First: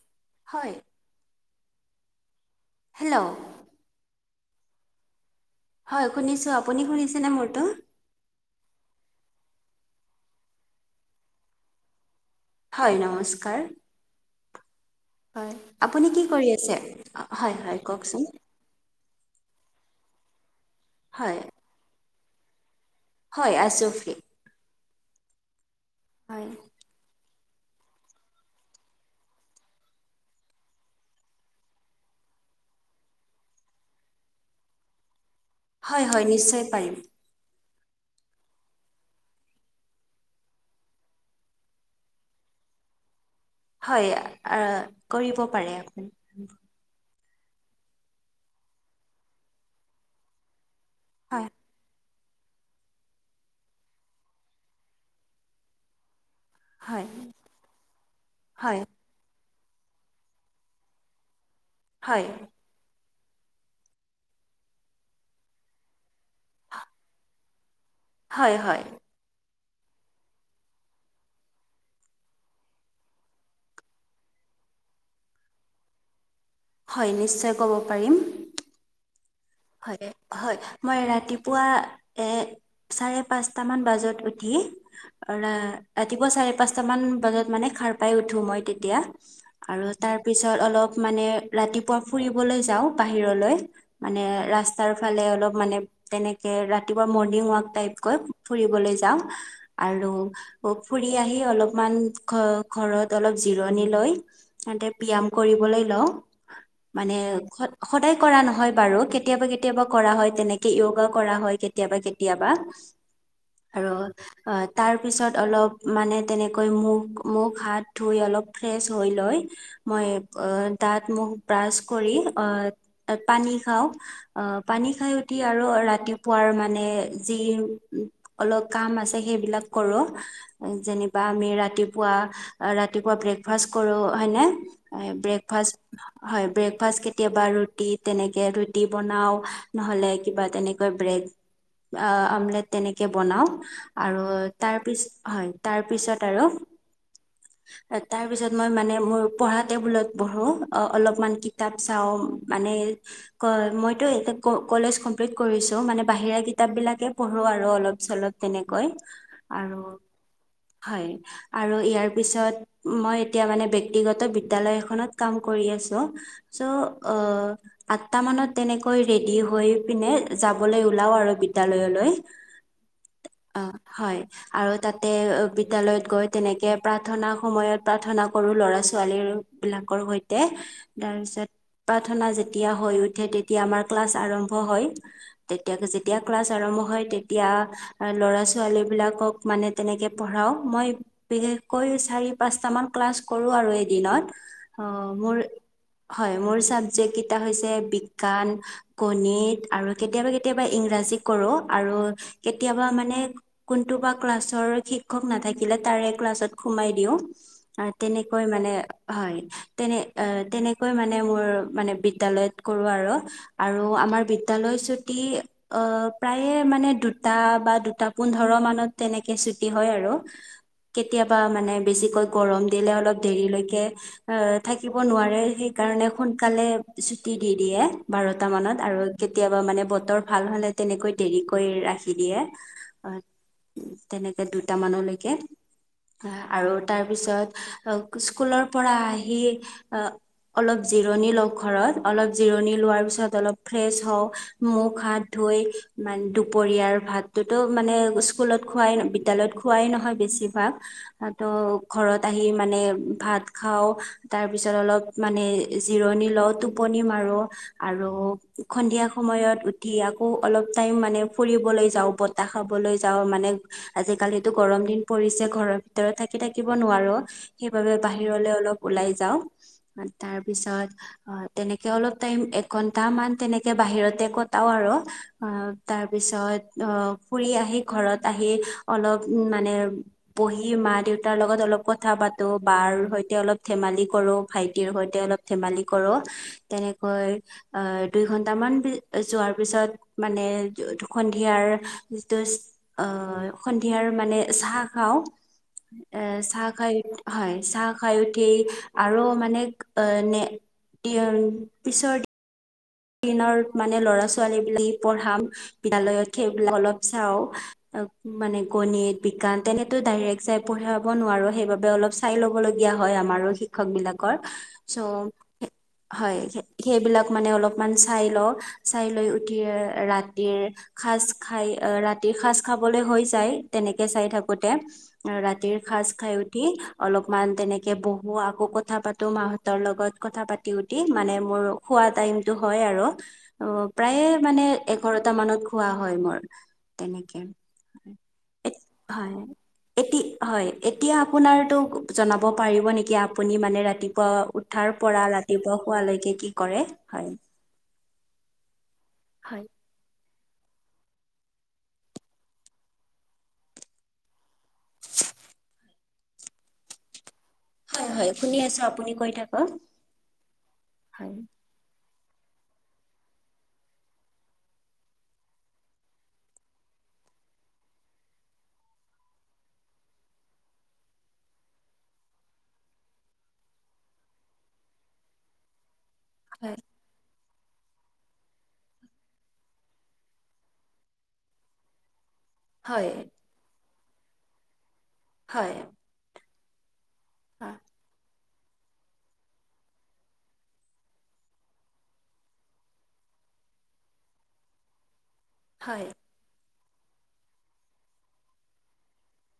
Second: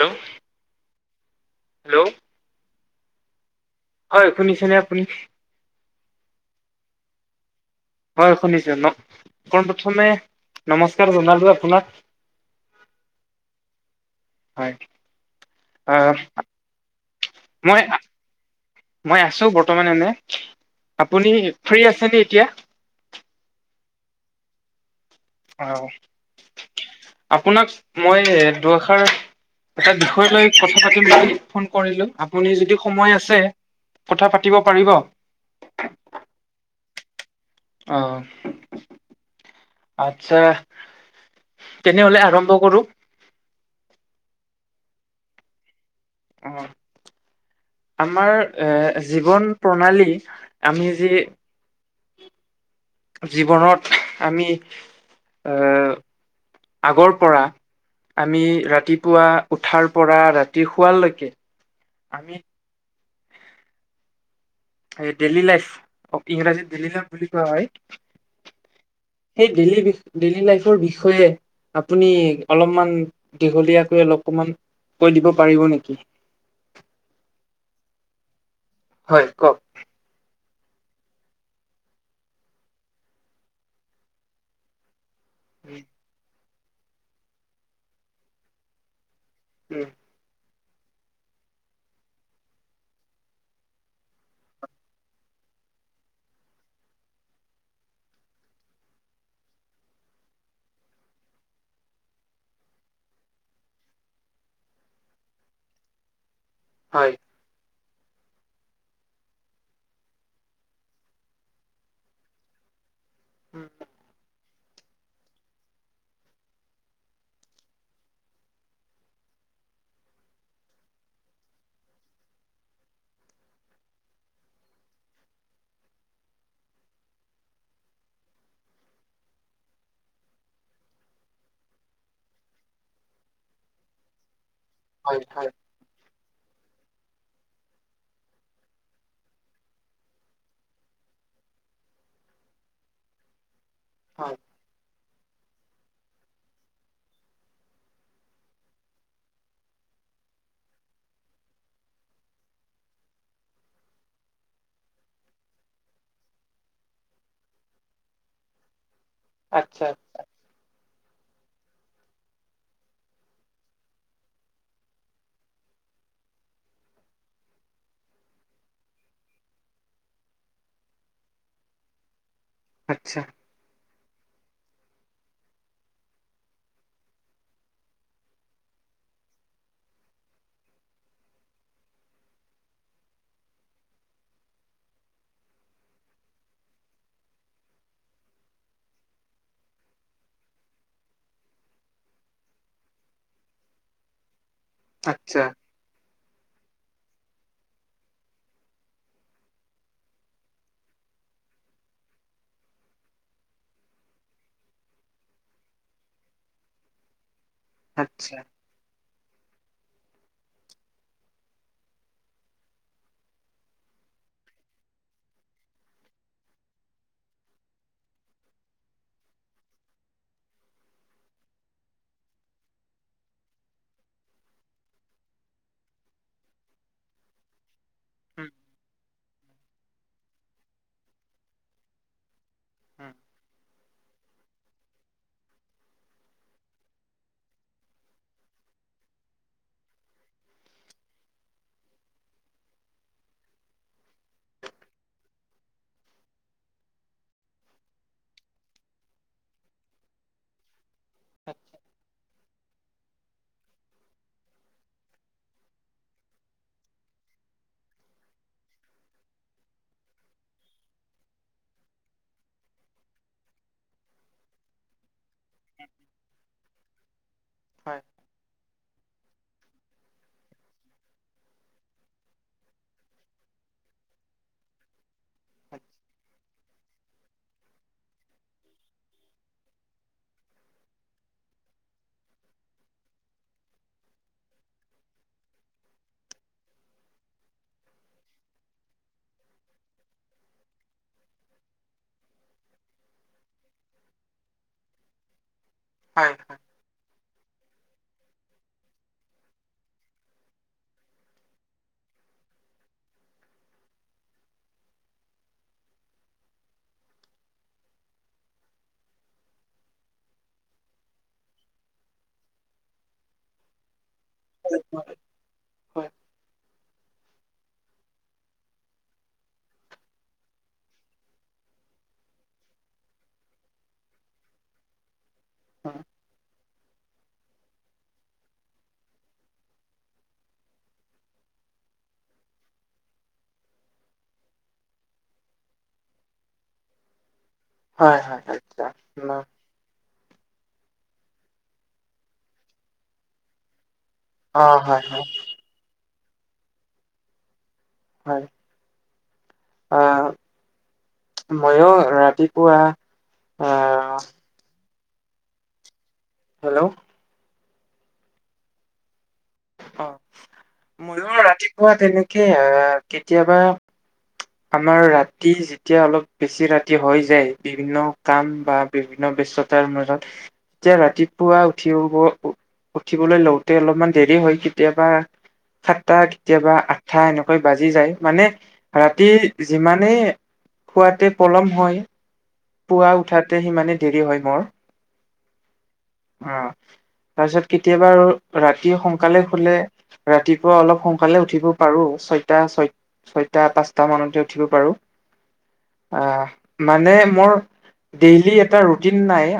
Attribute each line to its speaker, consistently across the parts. Speaker 1: Hello,
Speaker 2: হয়।
Speaker 1: Hello,
Speaker 2: hello,
Speaker 1: হয় শুনিছেনে আপুনি।
Speaker 2: হয় শুনিছোঁ আপুনি শুনিছেনে মোৰটো।
Speaker 1: হয় শুনিছো ন পোন প্ৰথমে নমস্কাৰ জনালো আপোনাক।
Speaker 2: হয় নমস্কাৰ
Speaker 1: হয়
Speaker 2: হয় আপুনি
Speaker 1: আহ
Speaker 2: কি কৰি আছে। হয়
Speaker 1: মই
Speaker 2: হয় ককচোন।
Speaker 1: মই আছো বৰ্তমান এনে আপুনি
Speaker 2: হয়
Speaker 1: ফ্ৰী আছেনে এতিয়া।
Speaker 2: হয় আছোঁ ফ্ৰী,
Speaker 1: অ,
Speaker 2: হয়
Speaker 1: আপোনাক মই দুৱাষাৰ এটা বিষয় লৈ কথা পাতিম বুলি ফোন কৰিলো আপুনি যদি সময় আছে। কথা পাতিব পাৰিব।
Speaker 2: হয় হয় নিশ্চয় পাৰিম।
Speaker 1: অ, আচ্ছা। তেনেহ'লে আৰম্ভ কৰো?
Speaker 2: হয়' আ কৰিব পাৰে আপুনি।
Speaker 1: অ আমাৰ এ জীৱন প্ৰণালী আমি যি
Speaker 2: হয়
Speaker 1: জীৱনত আমি এ,
Speaker 2: হয়
Speaker 1: আগৰ পৰা আমি
Speaker 2: হয়
Speaker 1: ৰাতিপুৱা উঠাৰ পৰা ৰাতি শুৱাৰলৈকে
Speaker 2: হয়।
Speaker 1: এই ডেইলি লাইফ অ ইংৰাজী ডেলি লাইফ বুলি কোৱা হয়।
Speaker 2: হয় হয়।
Speaker 1: সেই ডেইলী বি ডেইলী লাইফৰ বিষয়ে- আপুনি অলপমান দীঘলীয়াকৈ অলপকমান কৈ দিব পাৰিব নিকি?
Speaker 2: হয়' নিশ্চয় ক'ব পাৰিম।
Speaker 1: হয়' কওক।
Speaker 2: হয়, হয়, মই ৰাতিপুৱা এ- চাৰে-পাঁচটা মান বাজাত উঠি- অ ৰা ৰাতিপুৱা চাৰে-পাঁচটা মান বজাত মানে হাৰ পাই উঠো মই তেতিয়া। আৰু
Speaker 1: উম,
Speaker 2: তাৰপিছত অলপ মানে ৰাতিপুৱা ফুৰিবলৈ যাওঁ বাহিৰলৈ মানে- ৰাস্তাৰ ফালে অলপ মানে তেনেকে ৰাতিপুৱা মৰ্ণিংৱাক টাইপকৈ ফুৰিবলৈ যাওঁ। আৰু ফু ফুৰি আহি অলপমান ঘৰ-ঘৰত অলপ জিৰণি লৈ- তা'তে ব্যয়াম কৰিবলৈ লওঁ।
Speaker 1: হয়
Speaker 2: মানে সদা সদায় কৰা নহয় বাৰু কে কেতিয়াবা-কেতিয়াবা কৰা হয়, তেনেকে য়গা কৰা হয় কেতিয়াবা- কেতিয়াবা। আ-ৰ- অ তাৰপিছত অলপ মানে তেনেকৈ মুখ মুখ হাত ধুই অলপ ফ্ৰেছ হৈ লৈ- মই অ দাত মুখ ব্ৰাছ কৰি অ পানী খাওঁ। অ', পানী খাই উঠি আৰু ৰাতিপুৱাৰ মানে যি- অলপ কাম আছে সেইবিলাক কৰো। যেনিবা আমি ৰাতিপুৱা-ৰাতিপুৱা ব্ৰেকফাষ্ট কৰো হয় নে। হয়, ব্ৰেকফাষ্ট, হয় ব্ৰেকফাষ্ট কেতিয়াবা ৰুটি তেনেকে- ৰুটি বনাও, নহ'লে কিবা তেনেকৈ ব্ৰেড- আহ আমলেট তেনেকে বনাও,
Speaker 1: হয়
Speaker 2: আৰু- তাৰপিছত হয় তাৰপিছত আৰু-
Speaker 1: [inaudible]
Speaker 2: তাৰপিছত মই মানে মোৰ পঢ়া টেবুলত পঢ়ো, অলপমান কিতাপ চাও। মানে এই কয়, মইতো এতে ক কলেজ কমপ্লিট কৰিছো মানে বাহিৰা কিতাপবিলাকে পঢ়ো আৰু অলপ-চলপ তেনেকৈ।
Speaker 1: [inaudible]
Speaker 2: আৰু হয় আৰু ইয়াৰ পিছত- মই এতিয়া মানে ব্যক্তিগত বিদ্যালয় এখনত কাম কৰি আছো। চ' অ', - সাতটা মানত তেনেকৈ ৰেডি হৈ পিনে যাবলৈ ওলাও আৰু বিদ্যালয়লৈ।
Speaker 1: আচ্ছা।
Speaker 2: অ হয়। আৰু তাতে বিদ্যয়ালয়ত গৈ তেনেকে প্ৰাৰ্থনা সময়ত প্ৰাৰ্থনা কৰো ল'ৰা-ছোৱালীৰ বিলাকৰ সৈতে তাৰ পিছত প্ৰাৰ্থনা যেতিয়া- হৈ উঠে তেতিয়া আমাৰ ক্লাছ আৰম্ভ হয়। তেতিয়া-যেতিয়া ক্লাছ আৰম্ভ হয় তেতিয়া আৰু ল'ৰা-ছোৱালী বিলাকক মানে তেনেকে পঢ়াও মই- বিশেষকৈ চাৰি পাঁচটামান ক্লাছ কৰো আৰু এদিনত। অ মোৰ
Speaker 1: আচ্ছা
Speaker 2: হয় মোৰ চাবজেক্ট কেইটা হৈছে বিজ্ঞান গণিত আৰু কেতিয়াবা কেতিয়াবা ইংৰাজী কৰো আৰু কেতিয়াবা মানে কোনটো বা ক্লাছৰ শিক্ষক নাথাকিলে তাৰে ক্লাছত সোমাই দিও
Speaker 1: আচ্ছা
Speaker 2: তেনেকৈ মানে হয়। তেনে এ তেনেকৈ মানে মোৰ মানে বিদ্যালয়ত- কৰো আৰু। আৰু আমাৰ বিদ্যালয় ছুটি- অ প্ৰায়ে মানে দুটা বা দুটা পোন্ধৰ মানত তেনেকে চুটি হয় আৰু- কেতিয়াবা মানে বেছিকৈ গৰম দিলে অলপ দেৰিলৈকে- আহ থাকিব নোৱাৰে সেইকাৰণে সোনকালে- ছুটি দি দিয়ে
Speaker 1: উম,
Speaker 2: বাৰটা মানত আৰু- কেতিয়াবা মানে বতৰ ভাল হ'লে তেনেকৈ দেৰিকৈ ৰাখি দিয়ে
Speaker 1: উম,
Speaker 2: অ তেনেকে দুটামানলৈকে আৰু তাৰ পিছত স্কুলৰ অ পৰা আহি অহ অলপ জিৰণি লও ঘৰত অলপ জিৰণি লোৱাৰ পিছত অলপ ফ্ৰেছ হওঁ মুখ হাত ধুই মানে দুপৰীয়াৰ ভাত ততো মানে স্কুলত খোৱাই বিদ্যালয়ত খোৱাই নহয় বেছিভাগ তাতো ঘৰত আহি মানে ভাত খাও তাৰপিছত অলপ মানে জিৰণি লও টোপনি মাৰো আৰু সন্ধিয়া সময়ত উঠি আকৌ অলপ টাইম মানে ফুৰিবলৈ যাও বতাহ খাবলৈ যাওঁ মানে আজিকালিতো গৰম দিন পৰিছে ঘৰৰ ভিতৰত থাকি থাকিব নোৱাৰো সেইবাবে
Speaker 1: হয়
Speaker 2: বাহিৰলৈ অলপ ওলাই যাও তাৰ পিছত অ তেনেকে অলপ টাইম এ ঘন্টা মান তেনেকে বাহিৰতে কটাও আৰু আহ তাৰ পিছত অহ ফুৰি আহি ঘৰত আহি অলপ মানে পঢ়ি মা দেউতাৰ লগত অলপ কথা পাতো বাৰ সৈতে অলপ ধেমালি কৰো ভাইটিৰ সৈতে অলপ ধেমালি কৰো তেনেকৈ অহ দুই ঘন্টামান যোৱাৰ পিছত মানে সন্ধিয়াৰ যিটো আহ সন্ধিয়াৰ মানে চাহ খাও এ
Speaker 1: হয়
Speaker 2: চাহ খাই হয় চাহ খাই উঠি আৰু মানে নে পিছৰ নৰ মানে ল'ৰা ছোৱালী বিলাকে পঢ়াম বিদ্যালয়ত সেইবিলাক অলপ চাওঁ। মানে গণিত, বিজ্ঞান তেনেতো ডাইৰেক্ট যাই পঢ়াব নোৱাৰো সেইবাবে অলপ চাই ল'ব লগীয়া হয় আমাৰো। সেইবিলাকৰ চ' হয় সেইবিলাক মানে অলপ অকমান চাই লওঁ চাই লৈ উঠি ৰাতিৰ সাজ খাই ৰাতিৰ সাজ খাবলৈ হৈ যায় তেনেকে চাই থাকোতে। ৰাতিৰ সাজ খাই উঠি অলপমান তেনেকে বহো আকৌ কথা পাতো মাহ তৰ লগত কথা পাতি উঠি মানে মোৰ শুৱা টাইম টো হয় আৰু অ প্ৰায়ে মানে এঘাৰটা মানত শুৱা হয় মোৰ তেনেকে
Speaker 1: হয় হয় আচ্ছা
Speaker 2: হয়। এতি হয় এতিয়া আপোনাৰতো জনাব পাৰিব নেকি আপুনি মানে ৰাতি পুৱা
Speaker 1: অ
Speaker 2: উঠাৰ
Speaker 1: হয়
Speaker 2: পৰা
Speaker 1: হয়
Speaker 2: ৰাতিপুৱা শোৱালৈকে কি কৰে? হয়।
Speaker 1: হয়।
Speaker 2: হয়।
Speaker 1: আহ মইও ৰাতিপুৱা আহ
Speaker 2: [inaudible]
Speaker 1: হেল্ল'।
Speaker 2: হয় হয় শুনি আছো আপুনি কৈ থাক
Speaker 1: অ ময়ো ৰাতিপুৱা তেনেকে আহ কেতিয়াবা আমাৰ ৰাতি যেতিয়া অলপ বেছি ৰাতি হৈ যায় বিভিন্ন কাম বা বিভিন্ন ব্যস্ততাৰ মাজত যেতিয়া ৰাতিপুৱা উঠি হ'ব উঠিবলৈ লওঁতে অলপমান দেৰি হয় কেতিয়াবা সাতটা কেতিয়াবা
Speaker 2: হয়
Speaker 1: আঠা এনেকৈ বাজি যায় মানে উঠি যিমানেই শুৱাতে পলম হয়, পুৱা
Speaker 2: হয়
Speaker 1: উঠাতে সিমানেই দেৰি হয় মোৰ।
Speaker 2: হয়।
Speaker 1: অ তাৰপিছত কেতিয়াবা আৰু ৰাতি সোনকালে শুলে ৰাতিপুৱা অলপ সোনকালে উঠিব পাৰো ছয়টা ছয় ছয়টা পাঁচটা মানতে উঠিব পাৰোঁ।
Speaker 2: হয়।
Speaker 1: অ মানে মোৰ ডেইলি এটা ৰুটিন নাই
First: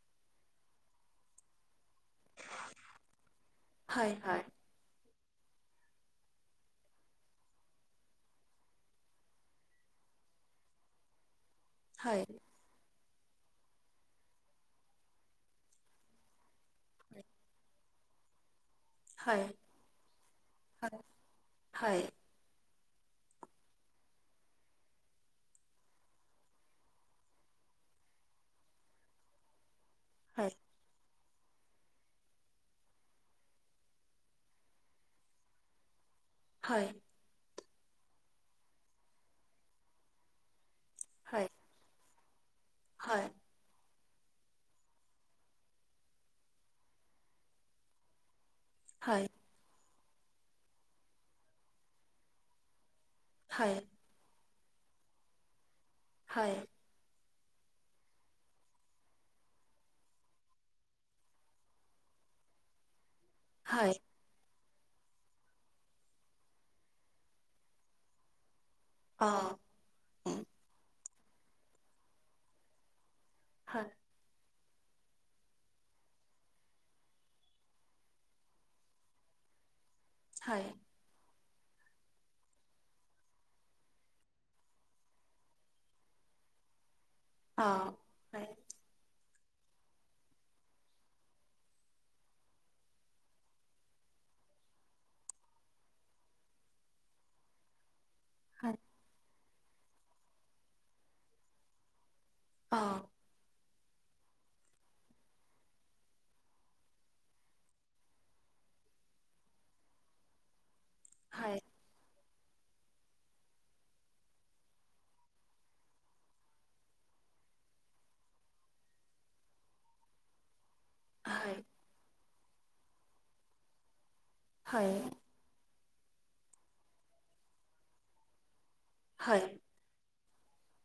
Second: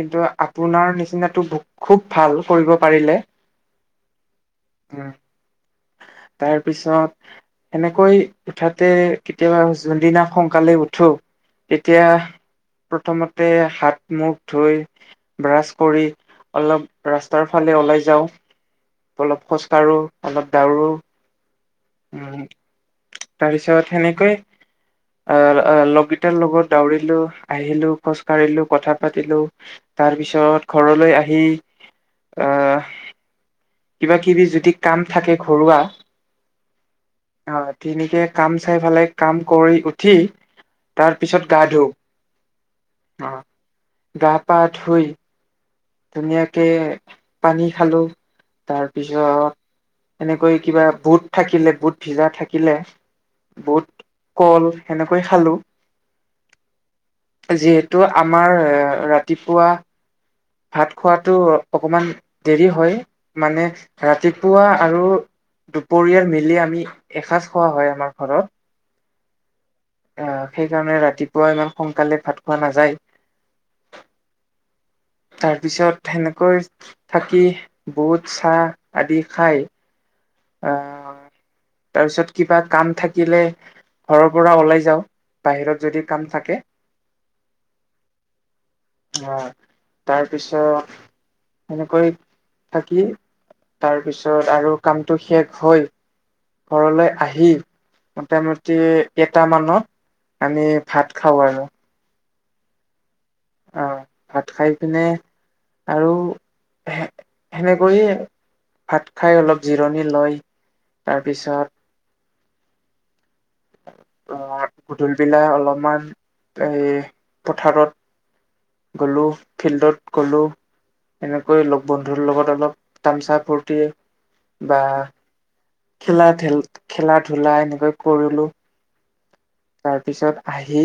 Speaker 1: কিন্তু আপোনাৰ নিচিনাটো খুব ভাল কৰিব পাৰিলে
Speaker 2: হয় হয় হয়
Speaker 1: উম। তাৰ পিছত সেনেকৈ উঠাতে কেতিয়াবা যোনদিনা সোনকালে উঠো এতিয়া
Speaker 2: হয়
Speaker 1: প্ৰথমতে হাত-মুখ ধুই ব্ৰাছ কৰি অলপ ৰাস্তাৰ ফালে ওলাই যাওঁ। অলপ
Speaker 2: হয়
Speaker 1: খোজকাঢ়ো অলপ দৌৰো
Speaker 2: হয়।
Speaker 1: তাৰপিছত সেনেকৈ আহ লগকেইটাৰ লগত দৌৰিলো, আহিলো, খোজকাঢ়িলো, কথা পাতিলো, তাৰ
Speaker 2: হয়
Speaker 1: পিছত ঘৰলৈ আহি আহ কিবা-কিবি যদি কাম থাকে ঘৰুৱা
Speaker 2: হয়।
Speaker 1: অ তেনেকে কাম চাই ফালে কাম কৰি উঠি, তাৰপিছত গা
Speaker 2: হয়
Speaker 1: ধোওঁ। গা পা ধুই ধুনীয়াকে পানী খালো,
Speaker 2: হয়
Speaker 1: তাৰপিছত সেনেকৈ কিবা বুট থাকিলে বুট ভিজা থাকিলে
Speaker 2: হয়
Speaker 1: বুত কল সেনেকৈ খালো।
Speaker 2: হয়।
Speaker 1: যিহেতু আমাৰ ৰাতিপুৱা ভাত খোৱাটো অকনমান দেৰি হয়, মানে ৰাতি। পুৱা আৰু দুপৰীয়াৰ মিলি আমি এসাঁজ খোৱা হয় আমাৰ ঘৰত।
Speaker 2: অ।
Speaker 1: অ সেইকাৰণে ৰাতিপুৱা ইমান সোনকালে ভাত খোৱা নাযায়।
Speaker 2: হয়।
Speaker 1: তাৰপিছত সেনেকৈ থাকি বুট চাহ আদি খায়।
Speaker 2: হয়
Speaker 1: আহম তাৰপিছত কিবা কাম থাকিলে ঘৰৰ পৰা ওলাই যাওঁ বাহিৰত যদি কাম থাকে।
Speaker 2: অ হয়।
Speaker 1: আহ তাৰপিছত এনেকৈ থাকি তাৰপিছত আৰু কামটো শেষ হৈ ঘৰলৈ আহি মোটামুটি এটামানত আমি ভাত খাওঁ আৰু।
Speaker 2: অ।
Speaker 1: অ ভাত খাই পিনে আৰু সে সেনেকৈয়ে ভাত খাই অলপ জিৰণি লৈ তাৰপিছত আহ গধূলি বেলা অলপমান সেই পথাৰত গ'লো, ফিল্ডত গ'লো। এনেকৈ লগ বন্ধুৰ লগত অলপ তামছা ফুৰ্তি বা খেলা ধেল খেলা ধূলা এনেকৈ কৰিলো।
Speaker 2: হয়।
Speaker 1: তাৰপিছত আহি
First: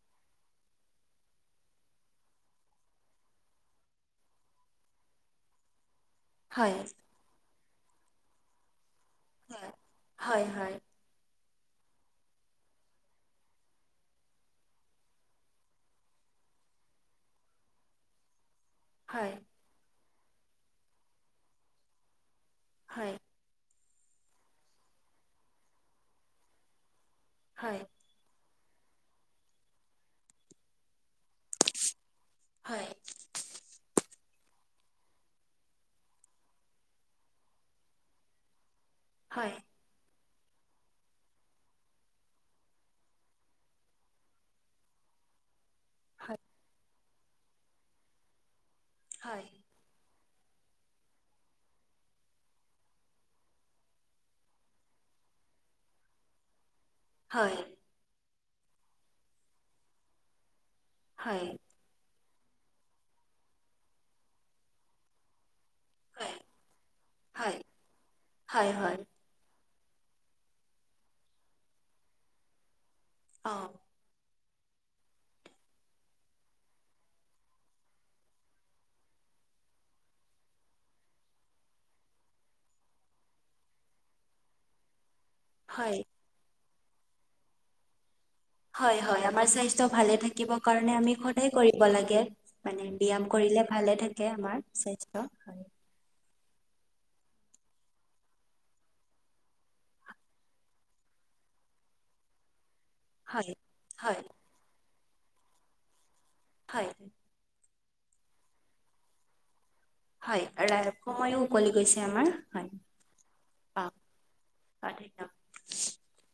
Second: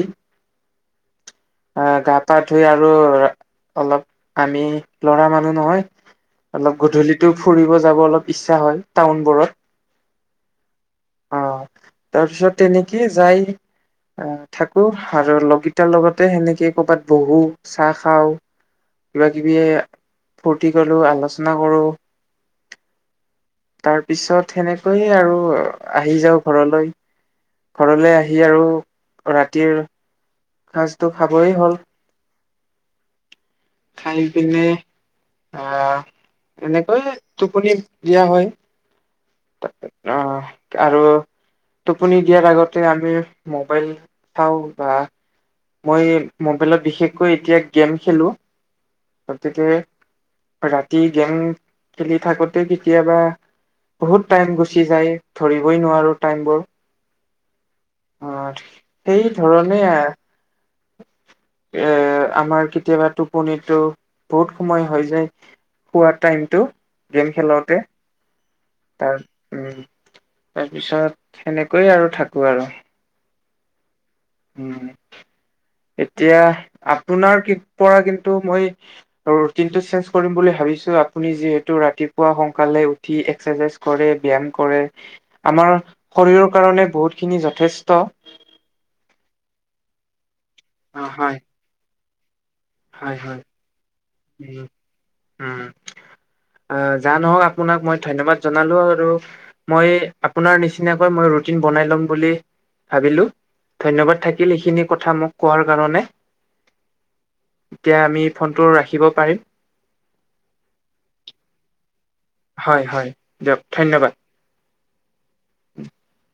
Speaker 1: আহ গা পা ধুই আৰু অলপ আমি লৰা মানুহ নহয়। অলপ গধূলিতো ফুৰিব যাব অলপ ইচ্ছা হয় টাউন বোৰ।
Speaker 2: হয় হয়।
Speaker 1: অ তাৰপিছত তেনেকেই যায়। আহ থাকো আৰু লগকেটাৰ লগতে সেনেকে ক'ৰবাত বহো। চাহ খাওঁ, কিবাকিবি ফূৰ্তি কৰিলো, আলোচনা কৰোঁ।
Speaker 2: হয়।
Speaker 1: তাৰপিছত সেনেকৈয়ে আৰু আহি যাওঁ ঘৰলৈ। ঘৰলে আহি আৰু ৰাতিৰ সাজতো খাবই হ'ল।
Speaker 2: হয়।
Speaker 1: খাই পিনে আহ এনেকৈয়ে টোপনি দিয়া হয়।
Speaker 2: হয়।
Speaker 1: [unintelligible] অ আৰু টোপনি দিয়াৰ আগতে আমি মোবাইল চাওঁ বা মই মোবাইলত বিশেষকৈ এতিয়া গেম খেলো। গতিকে ৰাতি গেম খেলি থাকোতে কেতিয়াবা বহুত টাইম গুচি যায় ধৰিবই নোৱাৰো টাইম বোৰ।
Speaker 2: হয়।
Speaker 1: অ সেই ধৰণে আ-
Speaker 2: হয়।
Speaker 1: এৰ আমাৰ কেতিয়াবা টোপনিটো বহুত সময় হৈ যায়। খোৱাৰ টাইমটো গেম খেলাওঁতে।
Speaker 2: হয়, হয়।
Speaker 1: উম তাৰপিছত সেনেকৈয়ে আৰু থাকো আৰু।
Speaker 2: অ।
Speaker 1: উ এতিয়া আপোনাৰ কি পৰা কিন্তু মই আৰু ৰুটিন টো চেঞ্জ কৰিম বুলি ভাবিছো আপুনি যিহেতু ৰাতিপুৱা সোনকালে ফি এক্সাৰচাইজ কৰে ব্যায়াম কৰে। আমাৰ শৰীৰৰ কাৰণে বহুতখিনি যথেষ্ট
Speaker 2: হয় -হয় আমাৰ স্বাস্থ্য ভালে থাকিব কাৰণে
Speaker 1: অ
Speaker 2: আমি
Speaker 1: হয়
Speaker 2: সদায় কৰিব লাগে। মানে
Speaker 1: হয়
Speaker 2: ব্যায়াম
Speaker 1: হয়
Speaker 2: কৰিলে ভালে থাকে আমাৰ স্বাস্থ্য হয়।
Speaker 1: আহ, যান নহওক আপোনাক মই ধন্যবাদ জনালো আৰু। মই আপোনাৰ নিচিনাকৈ মই ৰুটিন বনাই ল'ম বুলি ভাবিলো
Speaker 2: হয়
Speaker 1: ধন্যবাদ
Speaker 2: হয়
Speaker 1: থাকিল এইখিনি কথা মোক কোৱাৰ কাৰণে।
Speaker 2: হয়।
Speaker 1: এতিয়া আমি ফোনটো ৰাখিব পাৰিম?
Speaker 2: হয়, ৰা সময়ো উকলি গৈছে আমাৰ।
Speaker 1: হয় -হয় দিয়ক ধন্যবাদ।
Speaker 2: হয় একদম।
Speaker 1: [unintelligible]